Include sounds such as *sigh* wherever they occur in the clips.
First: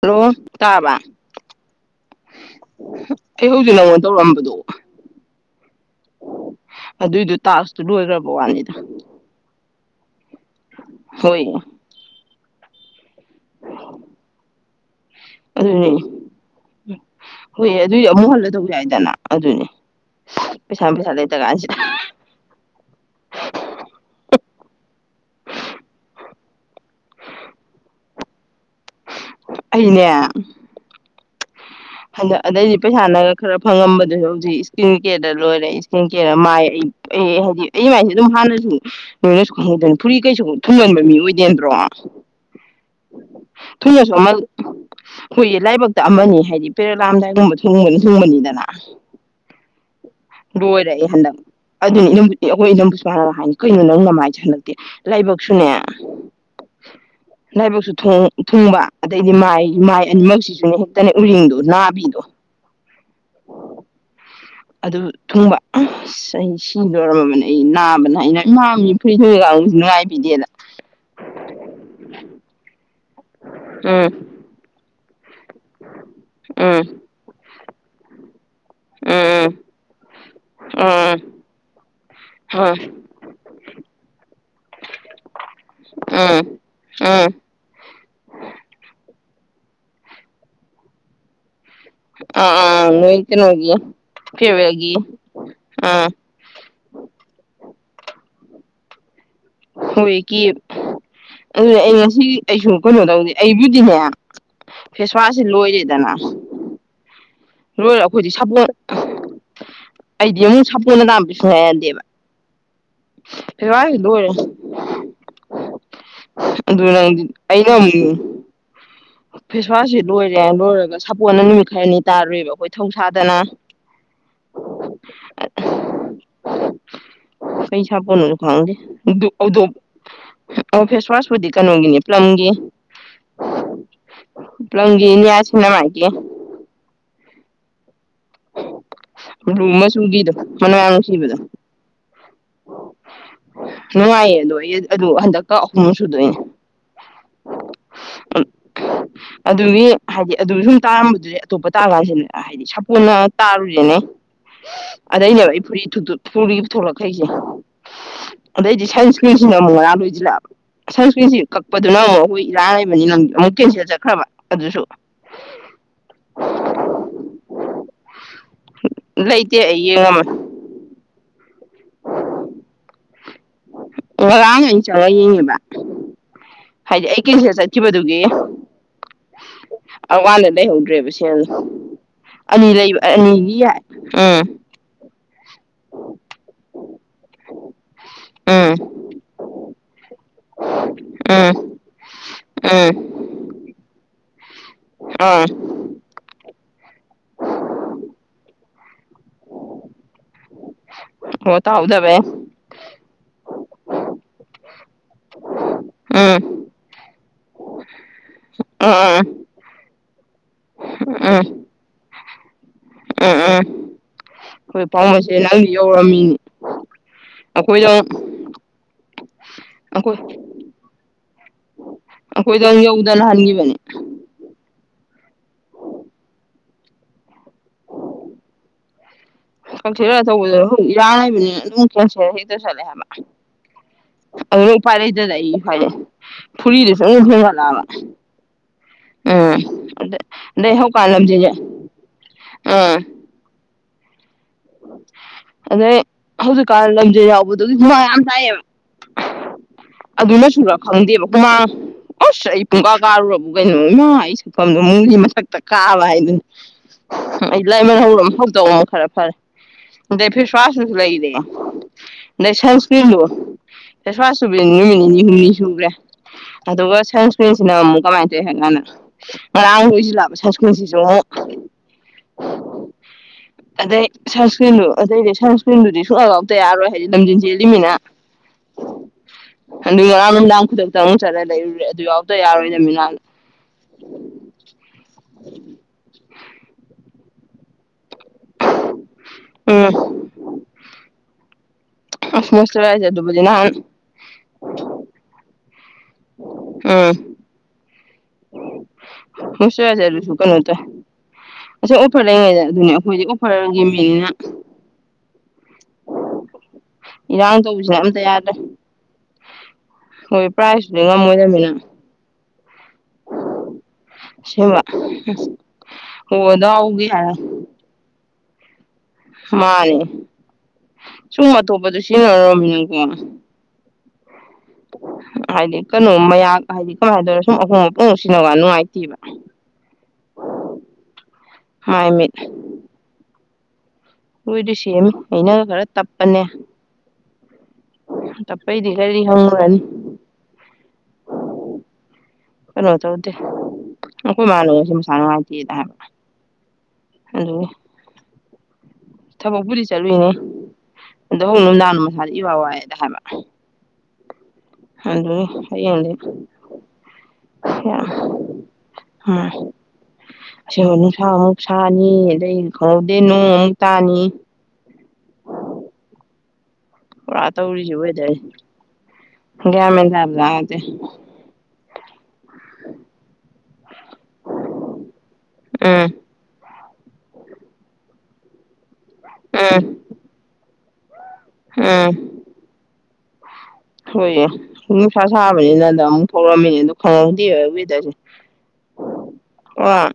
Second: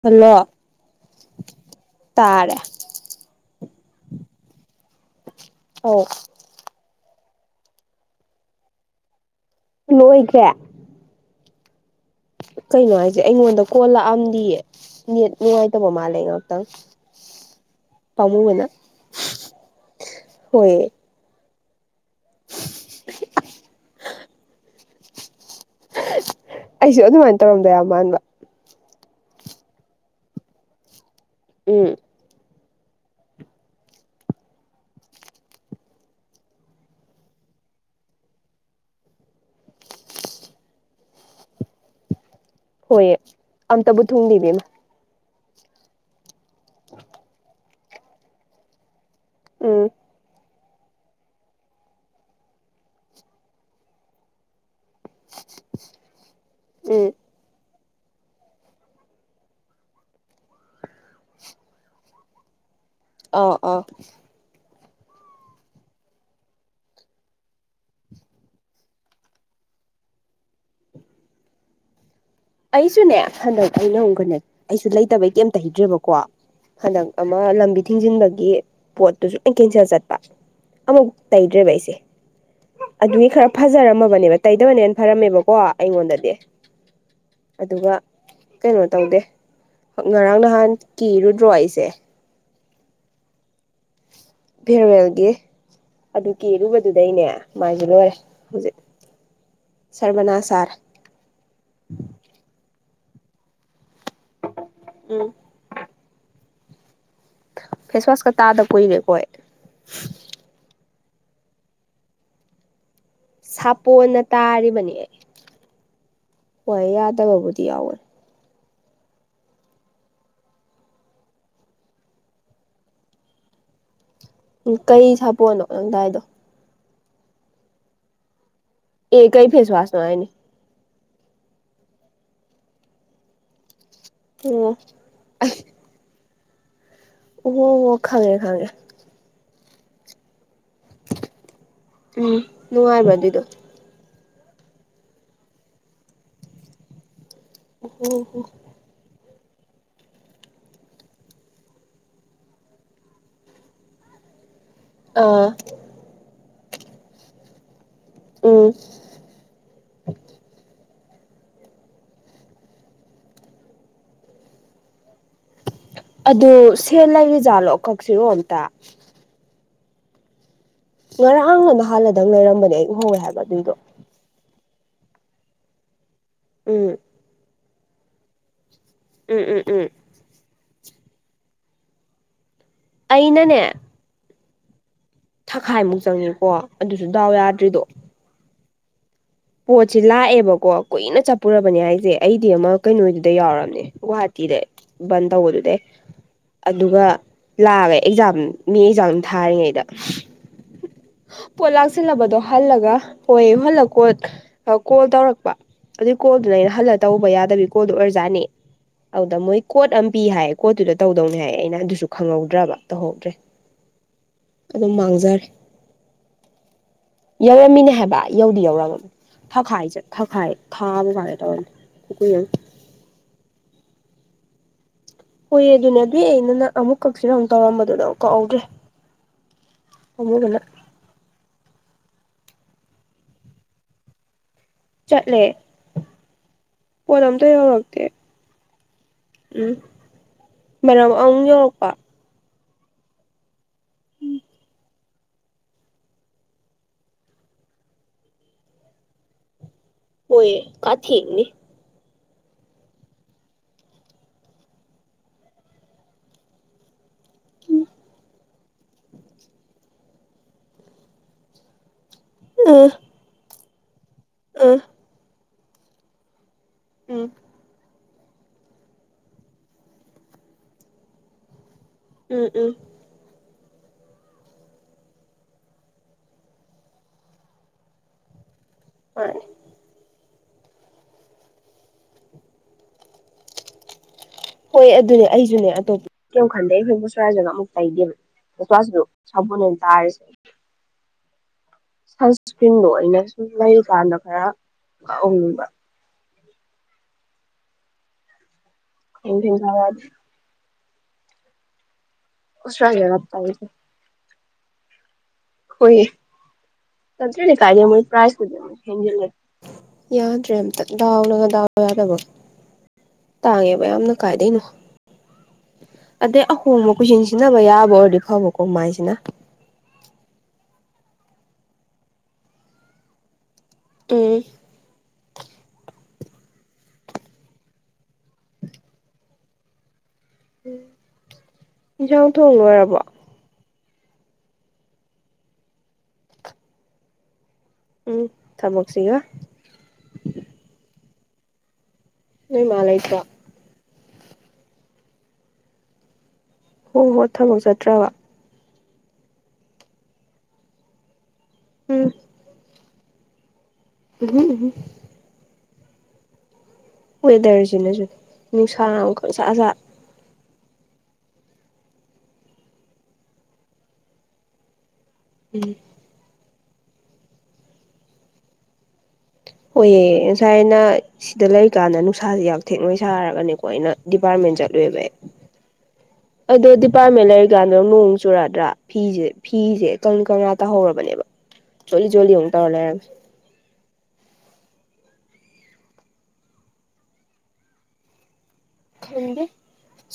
hello ꯇꯥꯕ ꯇꯥꯔꯦ ꯑꯩ ꯍꯧꯖꯤꯛ ꯂꯧ ꯇꯧꯔꯝꯕꯗꯣ ꯍ ꯑꯗꯨꯏꯗꯨꯣ ꯇꯥꯁꯇꯨ ꯂꯣꯏꯗ꯭ꯔꯕ ꯋꯥꯅꯤꯗ ꯂꯣꯏꯈ꯭ꯔꯦ ꯍꯣꯏꯅ ꯀꯩꯅꯅꯨꯡꯉꯥꯏ ꯑꯩꯉꯣꯟꯗ ꯀꯣꯜꯂꯥꯛꯑꯝꯗꯤ ꯅꯦꯠ ꯅꯨꯡꯉꯥꯏꯇꯕ ꯑꯗꯨꯅꯤ ꯃꯥꯜꯂꯦ ꯉꯍꯥꯛꯇꯪ ꯍꯣꯏ ꯑꯗꯨꯏ ꯑꯃꯨꯛ ꯍꯜꯂ ꯇꯧ ꯄꯥꯝꯃꯨꯒꯅ ꯌꯥꯏꯗꯅ ꯑꯗꯨꯅꯤ ꯍꯣꯏ ꯄꯩꯁꯥ ꯄꯩꯁꯥ ꯂꯩꯇ ꯀꯥꯟꯁꯤꯗ *inaudible* ꯑꯩꯁꯨ ꯑꯗꯨꯃꯥꯏꯅ ꯇꯧꯔꯝꯗ ꯌꯥꯝ ꯃꯥꯟꯕ ꯑꯅꯦ ꯎꯝ ꯍꯗ ꯑꯗꯩ ꯄꯩꯁꯥꯅꯒ ꯈꯔ ꯐꯪꯉꯝꯕꯗꯨꯁꯨ ꯍꯧꯖꯤꯛ ꯏꯁꯀ꯭ꯔꯤꯟ ꯀꯦꯌꯔꯗ ꯂꯣꯏꯔꯦ ꯏꯁꯀ꯭ꯔꯤꯟ ꯀꯦꯌꯔꯗ ꯃꯥꯏ ꯑꯩ ꯑꯩ ꯍꯥꯏꯗꯤ ꯑꯩ ꯃꯥꯏꯁ ꯑꯗꯨꯝ ꯍꯥꯟꯅꯁꯨ ꯅꯣꯏꯅꯁꯨ ꯈꯪꯍꯗꯣꯏꯅꯤ ꯐꯨꯔꯤ ꯀꯩꯁꯨ ꯊꯨꯝꯃꯟꯕ ꯃꯤ ꯑꯣꯏꯗꯦꯗ꯭ꯔꯣ ꯍꯣꯏꯑ ꯑꯝꯇꯕꯨ ꯊꯨꯡꯂꯤꯕꯤꯃ ꯑꯩꯈꯣꯏꯒꯤ ꯂꯥꯏꯕꯛꯇ ꯑꯃꯅꯤ ꯍꯥꯏꯔꯤꯕ ꯄꯦꯔ ꯂꯥꯑꯝꯗꯥꯏꯒꯨꯝꯕ ꯊꯤꯡꯕꯅ ꯍꯤꯡꯕꯅꯤꯗꯅ ꯎꯝ ꯂꯣꯏꯔꯛꯑꯦ ꯍꯟꯗꯛ ꯑꯗꯨꯅꯤ ꯏ ꯑꯩꯈꯣꯏ ꯏꯅꯝꯕꯨꯁꯨꯃꯅ ꯍꯥꯏꯅꯤ ꯀꯩꯅꯣ ꯅꯪ ꯅꯃꯥꯏꯁꯦ ꯍꯟꯗꯛꯇꯤ ꯂꯥꯏꯕꯛꯁꯨꯅꯦ ꯎꯝ ꯂꯥꯏꯕꯛꯁꯨ ꯊꯨꯡꯕ ꯑꯗꯩꯗꯤ ꯃꯥꯏ ꯃꯥꯏ ꯑꯅꯤꯃꯛꯁꯤꯁꯨꯅꯦ ꯍꯦꯛꯇꯅꯦ ꯎꯔꯤꯡꯗꯣ ꯅꯥꯕꯤꯗꯣ ꯑꯥ ꯑꯥ ꯑꯗꯨ ꯊꯨꯡꯕ ꯆꯍꯤ ꯁꯤ ꯂꯣꯏꯔꯝꯃꯕꯅꯤ ꯑꯩ ꯅꯥꯕꯅ ꯑꯩꯅ ꯏꯃꯥ ꯃꯤ ꯐꯨꯔꯤꯗꯒꯁꯨ ꯅꯨꯡꯉꯥꯏꯕꯤꯗꯦꯗ ꯑꯩꯁꯨꯅꯦ ꯍꯟꯗꯛ ꯑꯩꯅꯒꯅꯦ ꯑꯩꯁꯨ ꯂꯩ ꯇꯕ ꯀ ꯌꯥꯝ ꯇ ꯍꯩꯗ꯭ꯔꯦꯕꯀꯣ ꯎꯝ ꯍꯟꯗꯛ ꯑꯃ ꯂꯝꯕꯤ ꯊꯤꯡꯖꯤꯟꯕꯒꯤ ꯄꯣꯠꯇꯨꯁꯨ ꯎꯝ ꯂ ꯀꯦꯟꯁꯦꯜ ꯆꯠꯄ ꯑꯃꯨꯛ ꯇꯩꯗ꯭ꯔꯦꯕ ꯑꯩꯁꯦ ꯎꯝ ꯑꯗꯨꯒꯤ ꯈꯔ ꯐꯖꯔꯝꯃꯕꯅꯦꯕ ꯇꯩꯇꯕꯅꯦꯅ ꯐꯔꯝꯃꯦꯕꯀꯣ ꯑꯩꯉꯣꯟꯗꯗꯤ ꯎꯝ ꯎꯝ ꯎꯝ ꯑꯗꯨꯒ ꯀꯩꯅꯣ ꯇꯧꯗꯦ ꯉꯔꯥꯡ ꯅꯍꯥꯟ ꯀꯤꯔꯨꯗ꯭ꯔꯣ ꯑꯩꯁꯦ ꯆꯦ ꯑ ꯅꯣꯏ ꯏꯜꯇ ꯅꯣꯒꯤ ꯐꯦꯔꯋꯦꯜꯒꯤ ꯑꯥ ꯑꯗꯨ ꯀꯦꯔꯨꯕꯗꯨꯗꯩꯅꯦ ꯃꯥꯏꯒꯤ ꯂꯣꯏꯔꯦ ꯍꯧꯖꯤꯛ ꯍꯣꯏ ꯀ ꯁꯔꯃꯅꯥ ꯁꯥꯔꯦ ꯑꯗꯨꯅ ꯑꯩ ꯉꯁꯤ ꯑꯩꯁꯨ ꯀꯩꯅꯣ ꯇꯧꯗꯤ ꯑꯩꯕꯨꯗꯤꯍꯦ ꯎꯝ ꯐꯦꯁꯋꯥꯁꯁꯤ ꯂꯣꯏꯔꯦꯗꯅ ꯂꯣꯏꯔ ꯑꯩꯈꯣꯏꯗꯤ ꯐꯦꯁꯋꯥꯁꯀ ꯇꯥꯗ ꯀꯨꯏꯔꯦ ꯑꯩꯈꯣꯏ ꯑꯩꯗꯤ ꯑꯃ ꯍꯅ ꯝꯕꯤꯁꯅꯨ ꯍꯥꯏꯌꯥꯗꯦꯕ ꯁꯥꯄꯣꯅ ꯇ ꯇꯥꯔꯤꯕꯅꯤ ꯑꯗꯨ ꯍꯣꯏ ꯅꯪꯗꯤ ꯌꯥꯗꯕꯕꯨꯗꯤ ꯑꯩꯅ ꯌꯥꯎꯋꯦ ꯑꯃꯨꯛ ꯐꯦꯁꯋꯥꯁꯁꯤ ꯂꯣꯏꯔꯦ ꯂꯣꯏꯔꯒ ꯁꯥꯄꯣꯟꯅ ꯅꯨꯃꯤꯠ ꯈꯔꯅꯤ ꯇꯥꯔꯨꯦꯕ ꯑꯩꯈꯣꯏ ꯊꯧꯁꯥꯗꯅ ꯎ ꯀꯩ ꯁꯥꯄꯣꯅꯣ ꯅꯪꯗꯥꯏꯗꯣ ꯀꯩ ꯁꯄꯅꯨꯅ ꯍꯪꯦ ꯐꯦꯁ ꯋꯥꯁ ꯅꯅꯨꯡꯉꯥꯏꯅꯦ ꯐꯦꯁꯋꯥꯁꯄꯨꯗꯤ ꯀꯩꯅꯣꯒꯤꯅꯤ ꯄꯂꯝꯒꯤ ꯑꯣ ꯄ꯭ꯂꯒꯤꯅꯤ ꯌꯥꯁꯤꯅ ꯃꯥꯦ ꯑꯣ ꯍ ꯈꯪꯉꯦ ꯈꯪꯉꯦ ꯎꯃ ꯁꯨ ꯀꯗ ꯃꯅ ꯌꯥꯝ ꯅꯨꯡꯁꯤꯕꯗꯣ ꯎꯝ ꯅꯨꯡꯉꯥꯏꯕ꯭ꯔꯥ ꯑꯗꯨꯏꯗꯣ ꯅꯨꯡꯉꯥꯏꯌꯦ ꯂ ꯑꯗꯨ ꯍꯟꯗꯛꯀ ꯑꯍꯨꯝꯨꯛ ꯁꯨꯗꯣꯏꯅꯦ ꯑꯣ ꯍꯣ ꯑꯗꯨꯒꯤ ꯍꯥꯏꯗꯤ ꯑꯗꯨꯒꯤ ꯁꯨꯝ ꯇꯥꯔꯝꯕꯗꯨꯗꯤ ꯑꯇꯣꯞꯄ ꯇꯥ ꯀꯥꯟꯁꯤꯗ ꯍꯥꯏꯗꯤ ꯁꯥꯄꯣꯟꯅ ꯇꯥꯔꯨꯔꯦꯅꯦ *unintelligible* ꯑꯥ ꯑꯗꯩꯅꯦꯕ ꯑꯩ ꯐꯨꯔꯤ ꯊꯣꯛꯂꯛꯈꯩꯁꯦ ꯎꯝ ꯑꯗꯩꯗꯤ ꯁꯥꯏꯟꯁ ꯁꯀꯔꯤꯜꯁꯤꯅ ꯑꯃꯨꯛ ꯉꯥꯡ ꯂꯣꯏꯁꯤꯜꯂꯛꯑꯕ ꯁꯪꯁꯀ꯭ꯔꯤꯟꯁꯤ ꯀꯛꯄꯗꯨꯅ ꯑꯃꯨꯛ ꯑꯩꯈꯣꯏ ꯏꯔꯥꯡ ꯂꯩꯕꯅꯤ ꯂꯝ ꯑꯃꯨꯛ ꯀꯦꯟꯁꯦꯜ ꯆꯠꯈ꯭ꯔꯕ ꯑꯗꯨꯁꯨ ꯑꯗꯨ ꯁꯦ ꯂꯩꯔꯤ ꯖꯥꯠꯂꯣ ꯀꯛꯁꯤꯔꯣ ꯑꯝꯇ ꯂꯩꯇꯦ ꯑꯩ ꯌꯦꯡꯉꯝꯃꯦ ꯉꯔꯥꯡꯅꯗ ꯍꯥꯟꯜꯂꯗꯪ ꯂꯩꯔꯝꯕꯅꯦ ꯑꯩ ꯎꯍꯧ ꯍꯥꯏꯕ ꯑꯗꯨꯗꫭ ꯉꯔꯥꯡ ꯑꯩꯅ ꯆꯪꯉꯒ ꯌꯦꯡꯉꯦꯕ ꯎꯝ ꯍꯥꯏꯗꯤ ꯑꯩ ꯀꯁ ꯀꯕꯗꯨꯒꯦ ꯎꯝ ꯎꯝ ꯎꯝ ꯑ ꯋꯥꯜꯂꯦ ꯂꯩꯍꯧꯗ꯭ꯔꯦꯕꯁꯨ ꯑ ꯑꯅꯤ ꯂꯩꯕ ꯑꯅꯤꯒꯤ ꯑꯩꯅꯅꯦ ꯌꯥꯏ ꯎꯝ ꯊꯈꯥꯏꯃꯨꯛ ꯆꯪꯉꯦꯀꯣ ꯑꯗꯨꯁꯨ ꯗꯥꯎ ꯌꯥꯗ꯭ꯔꯤꯗꯣ ꯎꯝ ꯍ ꯁꯤ ꯂꯥꯛꯑꯦꯕꯀꯣ ꯀꯨꯏꯅ ꯎꯝ ꯆꯠꯄꯨꯔꯕꯅꯤ ꯍꯥꯏꯁꯦ ꯑꯩꯗꯤ ꯑꯃ ꯎꯝ ꯀꯩꯅꯣꯗꯨꯗ ꯌꯥꯎꯔꯕꯅꯦ ꯍꯥ ꯤꯗ ꯕꯟ ꯎꯝ ꯇꯧꯕꯗꯨꯗ ꯑꯗꯨꯒ ꯂꯥꯛꯑꯒ ꯑꯦꯛꯖꯥꯝ ꯃꯤ ꯑꯦꯛꯖꯥꯝ ꯊꯥꯔꯤꯉꯩꯗ ꯑꯣ ꯄꯣꯠ ꯇꯥꯍꯧꯗꯕꯩ ꯂꯥꯛꯁꯤꯜꯂꯕꯗꯣ ꯍꯜꯂꯒ ꯍꯣꯏ ꯍꯜꯂ ꯀꯣꯏ ꯀꯣꯜ ꯇꯧꯔꯛꯄ ꯑꯗꯨ ꯎꯝ ꯎꯝ ꯀꯣꯗꯅꯅ ꯍꯜ ꯇꯧꯕ ꯌꯥꯗꯕꯤꯀꯣꯗ ꯑꯣꯏ ꯑꯣꯔꯖꯥꯠꯅꯦ ꯎꯝ ꯎꯝ ꯎꯝ ꯎꯝ ꯍꯗ ꯃꯣꯏ ꯀꯣꯠ ꯑ ꯄꯤ ꯍꯥꯏ ꯄꯣꯠꯇꯨꯗ ꯇꯧꯗꯧꯅꯦ ꯍꯥꯏꯌꯦ ꯑꯩꯅ ꯑꯗꯨꯁꯨ ꯈꯪꯍꯧꯗ꯭ꯔꯕ ꯇꯧꯍꯧꯗ꯭ꯔꯦ ꯑꯩꯈꯣꯏ ꯑꯗꯨꯝ ꯄꯥꯎꯁꯦ ꯃꯥꯡꯖꯔꯦ ꯅꯪꯗꯤ ꯌꯧꯔꯝꯃꯤꯅꯤ ꯑꯩꯈꯣꯏꯗ ꯊꯈꯥꯏ ꯆ ꯊꯈꯥꯏ ꯊꯥꯕ ꯃꯔꯦ ꯇꯧ ꯑꯩꯈꯣꯏꯗ ꯌꯧꯗꯅ ꯍꯟꯈꯤꯕꯅꯤ ꯍꯣꯏꯌꯦ ꯑꯗꯨꯅꯦ ꯑꯗꯨꯏ ꯑꯩ ꯅꯪ ꯑꯃꯨꯛ ꯀꯛꯁꯤꯔ ꯑꯃꯨꯛ ꯇꯧꯔꯝꯕꯗꯨꯗ ꯀꯛꯎꯒ꯭ꯔꯦ ꯀꯛꯊꯤꯔ ꯇꯧꯕꯗ ꯍ ꯌꯥ ꯍꯥꯏꯕꯅꯤꯅ ꯑꯗꯨꯝ ꯀꯦ ꯏꯗꯨ ꯆꯂꯦ ꯍꯥꯏꯃ ꯑꯗꯨ ꯎ ꯄꯥꯏꯔꯛꯏꯗꯗ ꯑꯩ ꯆꯠꯂꯦ ꯍꯥꯏꯥꯏꯔꯛꯑꯦ ꯐꯨꯔꯤꯗꯁꯨ ꯄꯣꯠ ꯑꯃꯛ ꯑꯝꯇ ꯍꯦꯟꯒꯠꯂꯛꯑꯕ ꯌꯧꯔꯛꯇꯦ ꯎꯝ ꯑꯗ ꯑꯗꯩ ꯍꯧꯀꯜ ꯃꯔꯝ ꯑꯃꯨꯛ ꯂꯝꯁꯤꯁꯦ ꯌꯧꯔꯛꯄ ꯑꯥ ꯑꯗꯩ ꯍꯧꯖꯤꯛꯀꯥꯟ ꯂꯝꯁꯦ ꯌꯥꯎꯕꯗꯨꯒꯤ ꯃ ꯌꯥꯝ ꯇꯥꯏꯌꯦꯕ ꯑꯗꯨꯅ ꯍꯣꯏꯌꯦ ꯁꯨꯔ ꯀꯥ ꯈꯪꯗꯦꯕ ꯊꯦꯡꯅꯤ ꯀꯨꯃꯥꯡ ꯑꯁ ꯑꯩ ꯄꯨꯡꯀꯥ ꯀꯥꯔꯨꯔꯕ ꯀꯩꯅꯣ ꯏꯃꯥ ꯑꯩ ꯁꯛꯐꯝꯗꯣ ꯃꯨꯡꯒꯤ ꯃꯊꯛꯇ ꯀꯥꯕ ꯍꯥꯏꯗꯨꯅꯤ ꯑꯩ ꯂꯥꯏꯃ ꯍꯧꯔ ꯍꯧꯗꯧꯕ ꯑꯃ ꯈꯔ ꯐꯔꯦ ꯗ ꯐꯤ ꯁꯁꯅꯁꯨ ꯂꯩꯗ ꯑ ꯅꯁꯝꯁꯀꯤꯂꯣ ꯑꯦ ꯑ ꯁꯥꯁꯨꯕꯦꯟꯅꯤꯃꯤꯅꯤ ꯍꯨꯝꯅꯤ ꯭ꯔꯦ ꯑꯗꯨꯒ ꯎꯝ ꯁꯟꯁꯀ꯭ꯔꯤꯟꯁꯤꯅ ꯑꯃꯨꯛ ꯀꯃꯥꯏꯅ ꯇꯧꯔꯤ ꯍꯥꯏ ꯀꯅ ꯉꯔꯥꯡ ꯅꯣꯏꯁꯤꯜꯂꯑꯕ ꯁꯪꯁꯀ꯭ꯔꯤꯟꯁꯤꯁꯨꯨꯛ ꯎꯝ ꯎꯝ ꯑꯗꯦ ꯁꯟꯁꯀ꯭ꯔꯤꯟꯗꯨ ꯑꯇꯩꯗꯤ ꯁꯟꯁꯀ꯭ꯔꯤꯟꯗꯨꯗꯤ ꯁꯨꯡꯍ ꯂꯥꯎꯇ ꯌꯥꯔꯣꯏ ꯍꯥꯏꯗꯤ ꯂꯝꯖꯦꯟ ꯆꯦꯜꯂꯤꯃꯤꯅ ꯃꯥꯅꯦ ꯀ ꯔꯝꯗꯥꯡ ꯈꯨꯗꯛꯇ ꯑꯃꯨꯛ ꯆꯠꯂ ꯂꯩꯔꯨꯔꯦ ꯑꯗꯨ ꯌꯥꯎꯗ ꯌꯥꯔꯣꯏ ꯅꯃꯤꯅꯥꯜ ꯍꯣꯏ ꯑꯗꯨꯅꯦ ꯑꯩꯁꯨꯅꯦ ꯑꯇꯣꯞꯄ ꯀꯩꯈꯥꯟꯗꯩ ꯑꯩꯈꯣꯏꯕꯨ ꯁꯣꯔꯥꯖꯒ ꯑꯃꯨꯛ ꯇꯥꯏꯗꯦꯕ ꯇꯁ ꯁꯄꯅ ꯎꯝ ꯇꯥꯔꯁꯦ ꯑꯁ ꯁꯟꯁꯀ꯭ꯔꯤꯟꯗꯣ ꯑꯣꯏꯅ ꯃꯣꯏꯆꯔꯥꯏꯖꯔꯗꯨꯕꯨꯗꯤ ꯁꯨꯝ ꯅꯍꯥꯟ ꯂꯩꯔꯤꯀꯥꯟꯗ ꯈꯔꯅꯤꯡꯕ ꯎꯝ ꯈꯪꯊꯦꯡ ꯍꯨ ꯈꯔ ꯁꯋꯥ ꯍꯥꯏ ꯆꯔ ꯁ ꯀꯩꯅꯣ ꯑ ꯑꯣꯐꯔ ꯂꯩꯉꯩꯗ ꯑꯗꯨꯅꯦ ꯑꯣꯁꯇ꯭ꯔꯦꯂꯤꯌꯥ ꯑꯩꯈꯣꯏꯦ ꯇꯧꯔꯤꯁꯦ ꯑꯣꯐꯔꯒꯤ ꯃꯤꯅꯤꯅ ꯍꯣꯏꯌꯦ ꯆꯠꯇ꯭ꯔꯦꯗꯤ ꯏꯔꯥꯡ ꯀꯥꯏꯗꯦ ꯇꯧꯕꯁꯤꯅ ꯃꯣꯏ ꯑꯝꯇ ꯌꯥꯗ꯭ꯔꯦ ꯄ꯭ꯔꯥꯏꯖꯨꯗꯤ ꯍꯦꯟꯖꯤꯜꯂ ꯍꯣꯏ ꯌꯥꯗ꯭ꯔꯦ ꯑꯝꯇ ꯄ꯭ꯔꯥꯏꯖꯇꯨꯗꯤ ꯗꯥꯎꯅꯒ ꯗꯥꯎ ꯉꯝꯃꯣꯏꯗꯃꯤꯅ ꯌꯥꯗꯕ ꯇꯥꯡꯉꯦꯕ ꯌꯥꯝꯅ ꯀꯥꯏꯗꯩꯅꯣ ꯑꯁꯦꯡꯕ ꯍꯣ ꯑꯗꯩ ꯑꯍꯣꯡꯕ ꯗꯥꯎꯒꯤ ꯀꯣꯏꯁꯤꯟ ꯍꯥꯏꯔ ꯁꯤꯖꯤꯟꯅꯕ ꯌꯥꯕ ꯑꯣꯏꯔꯗꯤ ꯕꯀꯣ ꯃꯥꯏꯁꯤꯅ ꯃꯥꯅꯦ ꯁꯨꯝ ꯑꯇꯣꯞꯄꯗ ꯁꯤꯖꯤꯟꯅꯔꯃꯤ ꯅꯪꯀꯣ ꯎ ꯀꯩꯅꯣ ꯃꯌꯥ ꯍꯥꯏꯗꯤ ꯀꯃꯥꯏꯅ ꯇꯧꯔꯦ ꯁꯨꯝ ꯑꯍꯣꯡꯕꯄꯨꯡ ꯅꯨꯡ ꯁꯤꯟꯅꯒ ꯅꯨꯡꯉꯥꯏꯇꯦꯕ ꯎꯝ ꯃꯥꯏ ꯌꯦꯟꯁꯥꯡ ꯊꯣꯡ ꯂꯣꯏꯔꯕꯣ ꯂꯣꯏꯗ꯭ꯔꯤ ꯁꯦꯝꯃꯤ ꯑꯩꯅ ꯈꯔ ꯇꯞꯄꯅꯦ ꯎꯝ ꯇꯄꯩꯗꯤ ꯊꯕꯛꯁꯤꯒ ꯀꯔꯤ ꯍꯪꯉꯨꯔꯅꯤ ꯅꯣꯏ ꯃꯥ ꯀꯩꯅꯣ ꯂꯩꯇ꯭ꯔꯣ ꯇꯧꯗꯦ ꯑꯩꯈꯣꯏ ꯃꯥ ꯅꯁꯨ ꯃꯁꯥ ꯅꯨꯡꯉꯥꯏꯇꯦ ꯍꯥꯏ ꯍꯣ ꯍꯣꯏ ꯊꯕꯛ ꯆꯠꯇ꯭ꯔꯕ ꯊꯕꯛ ꯄꯨꯗꯤ ꯆꯠꯂꯨꯏꯅꯦ ꯑꯗꯣ ꯅꯨꯡꯗꯥꯡꯗ ꯃꯁꯥꯁꯦ ꯏꯋꯥ ꯋꯥꯏ ꯅ ꯍꯥꯏꯕ ꯎꯝ ꯍꯣ ꯍꯥꯌꯦꯡꯗꯤ ꯋꯦꯗꯔꯁꯤꯅꯁꯨ ꯅꯨꯡꯁꯥꯥꯡ ꯑꯃꯈꯛ ꯁꯠꯁꯠ ꯑꯕ ꯅꯨꯡꯁꯥ ꯑꯃꯨꯛ ꯁꯥꯅꯤ ꯑꯗꯩ ꯈꯪꯍꯧꯗꯦ ꯅꯣꯡ ꯑꯃꯨꯛ ꯇꯥꯅꯤ ꯎꯝ ꯄꯨꯔꯥ ꯇꯧꯔꯤꯁꯦ ꯋꯦꯗꯔꯁꯦ ꯒ꯭ꯌꯥꯟ ꯍꯣꯏꯌꯦ ꯃꯦꯟ ꯇꯥꯕ ꯖꯥꯠ ꯅꯠꯇꯦ ꯉꯁꯥꯏꯅ ꯁꯤꯗ ꯂꯩꯔꯤꯀꯥꯟꯗ ꯅꯨꯡꯁꯥꯥꯁꯦ ꯌꯥꯝ ꯊꯦꯛ ꯅꯣꯏ ꯁꯥꯔꯒꯅꯦ ꯑꯩꯅ ꯗꯤꯄꯥꯔꯃꯦꯟꯠ ꯆꯠꯂꯨꯏꯌꯦꯕ ꯎꯝ ꯑꯩ ꯄꯥꯝꯃꯦ ꯂꯩꯔꯤꯀꯥꯟꯗ ꯅꯣꯡ ꯆꯨꯔꯛꯗ꯭ꯔꯥ ꯐꯤꯁꯦ ꯎꯝ ꯐꯤꯁꯦ ꯀꯪ ꯀꯪꯅꯥ ꯇꯥꯍꯧꯔꯕ ꯕꯅꯦꯕ ꯆꯣꯠꯂꯤ ꯎꯝ ꯆꯣꯠꯂꯤ ꯑꯃꯨꯛ ꯇꯧꯔ ꯂꯩꯔꯝꯃꯦ ꯍꯣꯏꯌꯦ ꯅꯨꯡꯁꯥ ꯁꯥꯕꯅꯤꯅꯗ ꯑꯃꯨꯛ ꯊꯣꯛꯔꯛꯝꯃꯤꯅꯦ ꯑꯗꯣ ꯈꯔꯗꯤ ꯋꯔꯁꯦ ꯈꯪꯗꯦ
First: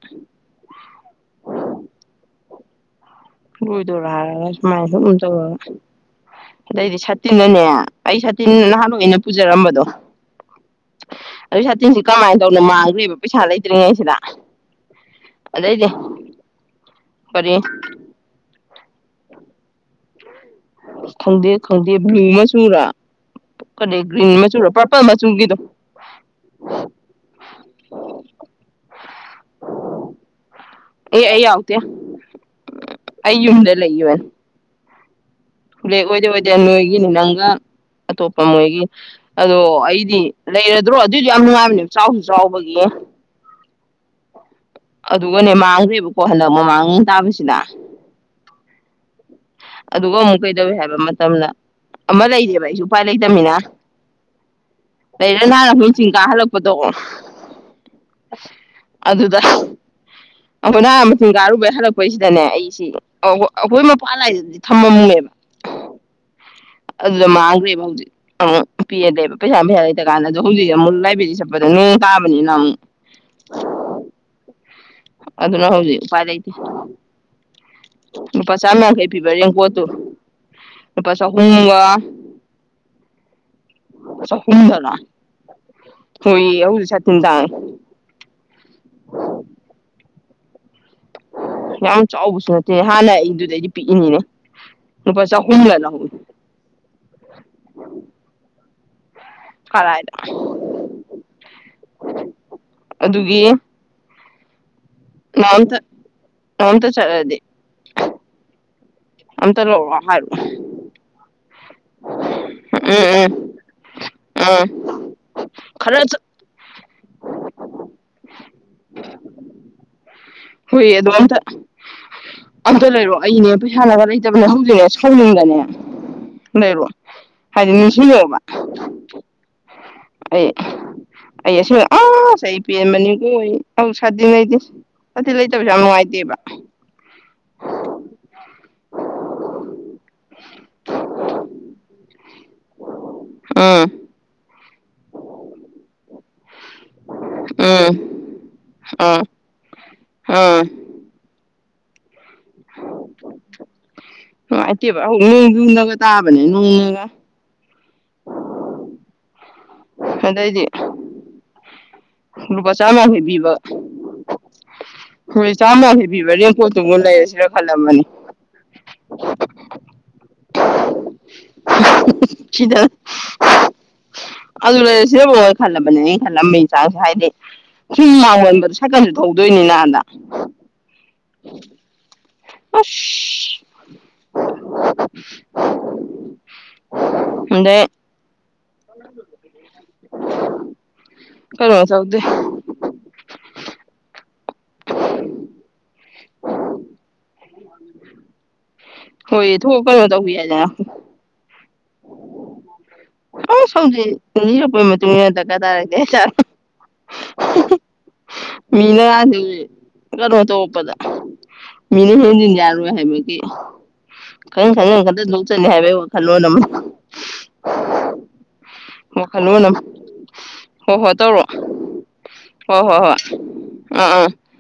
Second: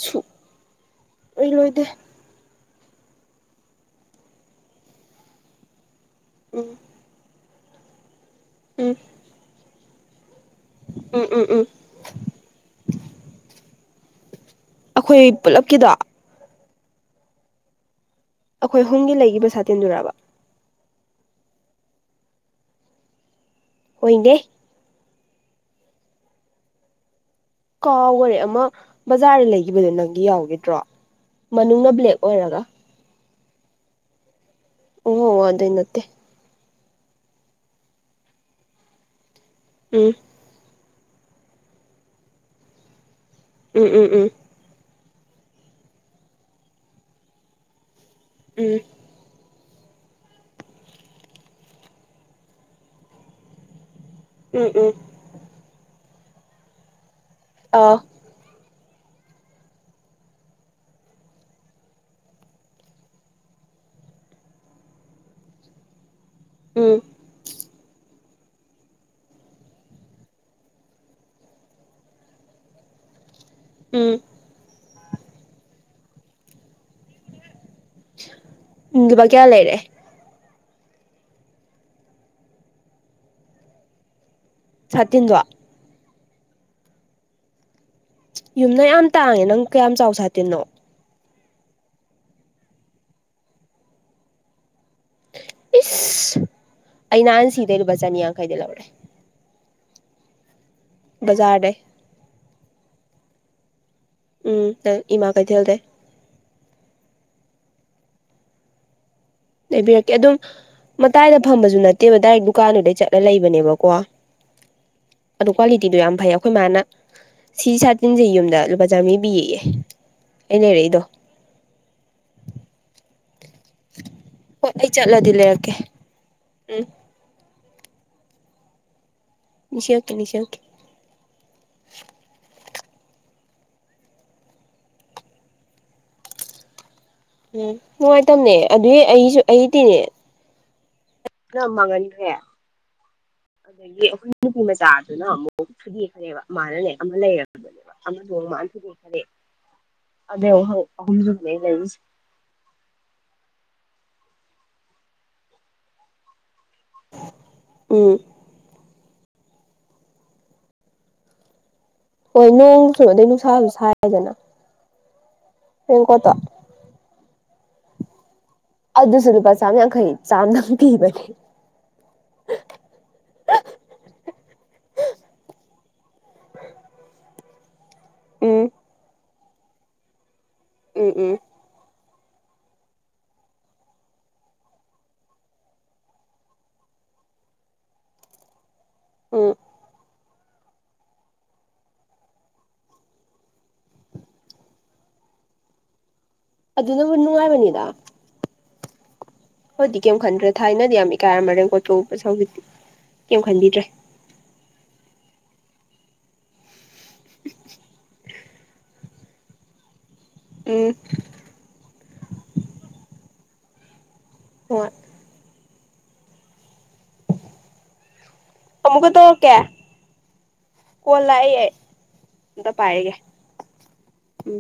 ꯁꯨ ꯂꯣꯏ ꯂꯣꯏꯗꯦ ꯎꯗꯔ ꯃꯥꯏ ꯎꯗ ꯎꯝ ꯂꯩꯗꯤ ꯁꯥꯇꯤꯟ ꯁꯤꯅꯅꯦ ꯑꯩ ꯁꯥꯇꯤꯟ ꯤꯟ ꯎꯝ ꯅꯍꯥꯟꯋꯥꯏ ꯑꯩꯅ ꯄꯨꯖꯔꯝꯕꯗꯣ ꯎꯝ ꯎꯝ ꯑꯗꯨ ꯎꯝ ꯁꯥꯇꯤꯟꯁꯤ ꯀꯃꯥꯏꯅ ꯇꯧꯅꯣ ꯃꯥꯡꯈ꯭ꯔꯦꯕ ꯄꯩꯁꯥ ꯂꯩꯇ꯭ꯔꯤꯉꯩ ꯁꯤꯗ ꯑꯩꯈꯣꯏ ꯄꯨꯂꯞꯀꯤꯗꯣ ꯀꯔꯤ ꯑꯩꯈꯣꯏ ꯑꯍꯨꯝꯒꯤ ꯂꯩꯈꯤꯕ ꯁꯥꯇꯤꯟꯗꯨꯔꯔꯕ ꯈꯪꯗꯦ ꯈꯪꯗꯦ ꯕ꯭ꯂꯨ ꯃꯆꯨ ꯔꯥ ꯀꯔꯤ ꯒ꯭ꯔꯤꯟ ꯍꯣꯏꯅꯦ ꯃꯆꯨꯔꯣ ꯄꯔꯄꯜ ꯃ ꯆꯨꯡꯒꯤꯗ ꯀꯥꯎ ꯍꯔꯦ ꯑꯃ ꯕꯖꯥꯔꯗ ꯂꯩꯈꯤꯕꯗꯨꯣ ꯅꯪꯗꯤ ꯌꯥꯎꯈꯤꯗ꯭ꯔꯣ ꯃꯅꯨꯡꯅ ꯕ꯭ꯂꯦꯛ ꯑꯣꯏꯔꯒ ꯑꯌꯨꯗ ꯂꯩꯨꯃꯦꯟ ꯑꯣ ꯑꯗꯨꯏ ꯅꯠꯇꯦ ꯑꯣꯏꯗꯦ ꯑꯣꯏꯗꯦ ꯅꯣꯏ ꯑꯩꯒꯤꯅꯤ ꯅꯪꯒ ꯑꯇꯣꯞꯄ ꯃꯣꯏꯒꯤ ꯑꯗꯣ ꯎꯝ ꯑꯩꯗꯤ ꯂꯩꯔ ꯑꯗꯨ꯭ꯔꯣ ꯑꯗꯨꯏꯗꯤ ꯌꯥꯝ ꯅꯨꯡꯉꯥꯏꯕꯅꯦ ꯆꯥꯎꯁꯨ ꯆꯥꯎꯕꯒꯤ ꯎꯝ ꯎꯝ ꯎꯝ ꯑꯗꯨꯒꯅꯦ ꯃꯥꯡꯗ꯭ꯔꯦꯕꯀꯣ ꯍꯟꯗꯛ ꯃꯃꯥꯡ ꯇꯥꯕꯁꯤꯗ ꯎꯝ ꯑꯗꯨꯒ ꯑꯃꯨꯛ ꯀꯩꯗꯧꯏ ꯍꯥꯏꯕ ꯃꯇꯝꯗ ꯑꯃ ꯂꯩꯔꯤꯑꯕ ꯑꯩꯁꯨ ꯎꯄꯥꯏ ꯂꯩꯇꯅꯤꯅ ꯎꯝ ꯎꯝ ꯄꯔ ꯂ ꯆꯤꯡ ꯀꯥ ꯍꯜꯂꯛꯄꯗꯣ ꯑ ꯑꯗꯨꯗ ꯑꯩꯈꯣꯏ ꯅꯍꯥꯟ ꯃꯁꯤꯡꯊ ꯀꯥꯔꯨꯕꯩ ꯍꯜꯂꯛꯄꯩꯁꯤꯗꯅꯦ ꯑꯩꯁꯤ ꯑꯩꯈꯣꯏ ꯃꯄ ꯂꯥꯏꯁꯤꯗꯗꯤ ꯊꯝꯃꯝꯅꯦꯦꯕ ꯎꯝ ꯑꯗꯨ ꯃꯥꯥꯡꯒꯦꯕꯥꯎꯖꯤ ꯑ ꯄꯤꯗꯦꯕ ꯄꯩꯁꯥ ꯄꯩꯁꯥ ꯂꯩꯇ ꯀꯥꯟꯗ ꯑꯗꯣ ꯍꯧꯖꯤꯛꯁꯦ ꯑꯃꯨꯛ ꯂꯥꯏꯕ꯭ꯔꯦꯔꯤ ꯆꯠꯄꯗ ꯅ ꯇꯥꯕꯅꯤꯅ ꯑꯃꯨꯛ ꯎꯝ ꯑꯗꯨꯅ ꯍꯧꯖꯤꯛ ꯎꯄꯥꯏ ꯂꯩꯇꯦ ꯅꯨꯄꯥ ꯆꯥ ꯃ ꯀꯩ ꯂꯨꯄꯥ ꯀꯌꯥ ꯐꯤꯕꯔ ꯂꯩꯔꯦ ꯀꯣꯠꯇꯨ ꯍꯨꯒ ꯆꯇꯤꯟꯖꯣ ꯍꯣꯏꯣꯏ ꯍ ꯆ ꯇꯤꯟ ꯇ ꯊ ꯇꯅꯣ ꯌꯥꯝ ꯆꯥꯎꯕꯁꯨ ꯅꯠꯇꯦꯅꯦ ꯍꯥꯟꯅ ꯑꯩꯗꯨꯗꯩꯗꯤ ꯄꯤꯛꯏꯉꯤꯅꯦ ꯏꯁ ꯑꯩ ꯅꯍꯥꯟ ꯁꯤꯗꯩ ꯂꯨꯄꯥ ꯆꯅꯤ ꯌꯥꯡꯈꯩꯗ ꯂꯧꯔꯦ ꯈꯔ ꯍꯥꯏꯗ ꯖꯔꯦ ꯑꯗꯨꯒꯤ ꯎꯝ ꯏꯃꯥ ꯀꯩꯊꯦꯜꯗ ꯑꯝ ꯇ ꯆꯂꯗꯤ ꯂꯩꯕꯤꯔꯛꯀꯦ ꯑꯗꯨꯝ ꯃꯇꯥꯏꯗ ꯐꯝꯕꯁꯨ ꯅꯠꯇꯦꯕ ꯗꯥꯏꯔꯦꯛ ꯗꯨꯀꯥꯟꯗꯨꯗꯩ ꯍꯥꯏꯔꯛꯑꯣ ꯆꯠꯂ ꯎꯝ ꯂꯩꯕꯅꯦꯕꯀꯣ ꯎꯝ ꯎꯝ ꯑꯗꯣ ꯀ꯭ꯋꯥꯂꯤꯇꯤꯗꯣ ꯈꯔ ꯌꯥꯝ ꯐꯩ ꯑꯩꯈꯣꯏ ꯃꯥꯅ ꯁꯤ ꯁꯥꯇꯤꯟꯁꯦ ꯌꯨꯝꯗ ꯂꯨꯄꯥ ꯆꯥꯝꯃꯔꯤ ꯄꯤ ꯌꯦꯛꯑꯦ ꯑꯩ ꯍꯣꯏ ꯂꯩꯔꯛꯏꯗꯣ ꯑꯗꯣ ꯑꯅꯦ ꯄꯩꯁꯥꯟꯅꯕ ꯂꯩꯇꯕꯅꯦ ꯍꯣꯏ ꯍꯧꯖꯤꯛꯅꯦ ꯑꯩ ꯆꯠꯂꯗꯤ ꯁꯥꯎꯅꯤꯡꯗꯅꯦ ꯂꯩꯔꯛꯀꯦ ꯂꯩꯔꯣ ꯎꯝ ꯍꯥꯏꯗꯤ ꯅꯤꯡꯁꯤꯡꯂꯕ ꯅꯤꯡꯁꯤꯡꯉꯛꯀꯦ ꯑ ꯅꯤꯡꯁꯤꯡꯉꯛꯀꯦ ꯑꯁ ꯑ ꯄꯦꯟꯕꯅꯤ ꯀꯣꯏ ꯁꯥꯗꯤ ꯂꯩꯇꯦ ꯁꯗꯤ ꯂꯩꯇꯕꯁꯨ ꯌꯥꯝ ꯅꯨꯡꯉꯥꯏꯇꯦꯕ ꯎꯝ ꯅꯨꯡꯉꯥꯏꯇꯕꯅꯦ ꯑꯗꯨꯏ ꯀ ꯃ ꯉꯟ꯭ꯔꯦ ꯎꯝ ꯑꯗꯒꯤ ꯑꯩꯈꯣꯏ ꯅꯨꯄꯤ ꯃ ꯆꯥꯗꯨꯅ ꯑꯃꯨꯛ ꯊꯨꯗꯤ ꯐꯔꯦꯕ ꯃꯥꯅꯅꯦ ꯑꯃ ꯎꯝ ꯂꯩꯔꯕꯅꯦꯕ ꯑꯃꯗ ꯃꯥꯥꯟꯈꯤꯗ ꯑꯥ ꯈꯔꯦ ꯑꯗꯦꯅꯦ ꯑꯥ ꯍ ꯍ ꯍ ꯅꯨꯡꯉꯥꯏꯇꯦꯕ ꯍꯧꯛ ꯅꯨꯡ ꯂꯒ ꯇꯥꯕꯅꯤꯅ ꯑꯒ ꯎꯝ ꯑꯗꯥꯏꯗꯤ ꯍꯣꯏ ꯅꯣꯡꯁꯨ ꯑꯗꯩ ꯅꯨꯡꯁꯥꯁꯨ ꯁꯥꯏꯗꯅ ꯍꯣꯏ ꯆꯥꯝꯃ ꯍꯤ ꯔꯦꯟꯀꯣꯠꯇꯣ ꯄꯕꯤꯕꯅꯦ ꯄꯣꯠꯇꯨꯕꯨ ꯂꯩꯔꯁꯤꯔ ꯑꯅꯃꯅꯤ ꯑꯗꯨ ꯑꯗꯨꯁꯨꯔꯨꯄꯥ ꯆꯝ ꯌꯥꯈꯩ ꯁꯤꯗ ꯑ ꯂꯩꯁꯤꯕ ꯈꯜꯂꯕꯅꯤꯅꯦ ꯈꯜꯂꯝꯕꯒꯤ ꯆꯥꯛꯁꯨ ꯍꯥꯏꯗꯤ ꯀꯤ ꯂꯉ ꯎꯝ ꯑꯣꯏ ꯁꯒꯥꯟ ꯇꯧꯗꯣꯏꯅꯤꯅ ꯑꯗ ꯎꯝ ꯎꯝ ꯑ ꯑꯗ ꯎꯝ ꯀ ꯁꯥꯎꯗ *unintelligible* ꯑꯗꯨꯅꯕꯨ ꯅꯅꯨꯡꯉꯥꯏꯕꯅꯤꯗ ꯍꯣꯏ ꯊꯣꯛ ꯍꯗꯤ ꯀꯩꯅꯣ ꯀꯦ ꯇꯧꯕꯤ ꯈꯟꯗ꯭ꯔ ꯌꯥꯏꯗꯅ ꯊꯥꯏꯅꯗꯤ ꯌꯥꯝꯃꯤ ꯀꯥꯏ ꯌꯥꯝꯔ ꯇꯖꯤꯤ ꯀꯩꯝꯣ ꯈꯟꯕꯤꯗ꯭ꯔꯦ ꯃꯤꯅꯗꯀ ꯇꯥꯔꯦ ꯃꯤꯅ ꯉꯥꯟꯁꯤ ꯀꯩꯅꯣ ꯎꯝ ꯇꯧꯔꯛꯄꯗ ꯃꯤꯅ ꯍꯦꯟꯖꯤꯟ ꯌꯥꯔꯣꯏ ꯍꯥꯏꯕꯒꯤ ꯀꯩꯅ ꯁ ꯍꯣꯏ ꯍꯥꯏꯦ ꯐꯜꯂꯣ ꯅ ꯑꯃꯨꯛꯀ ꯋꯥꯜ ꯇꯧꯔꯛꯀꯦ ꯑꯗꯨꯝ ꯍꯣꯏ ꯍꯣꯏ ꯀꯣꯜ ꯇꯧꯔꯣ ꯂꯥꯛꯏ ꯑꯩ ꯑꯝꯇ ꯍꯣꯏ ꯍꯣꯏ ꯄꯥꯏꯔꯒꯦ ꯍꯣꯏ ꯑꯥ ꯑꯥ ꯎꯝ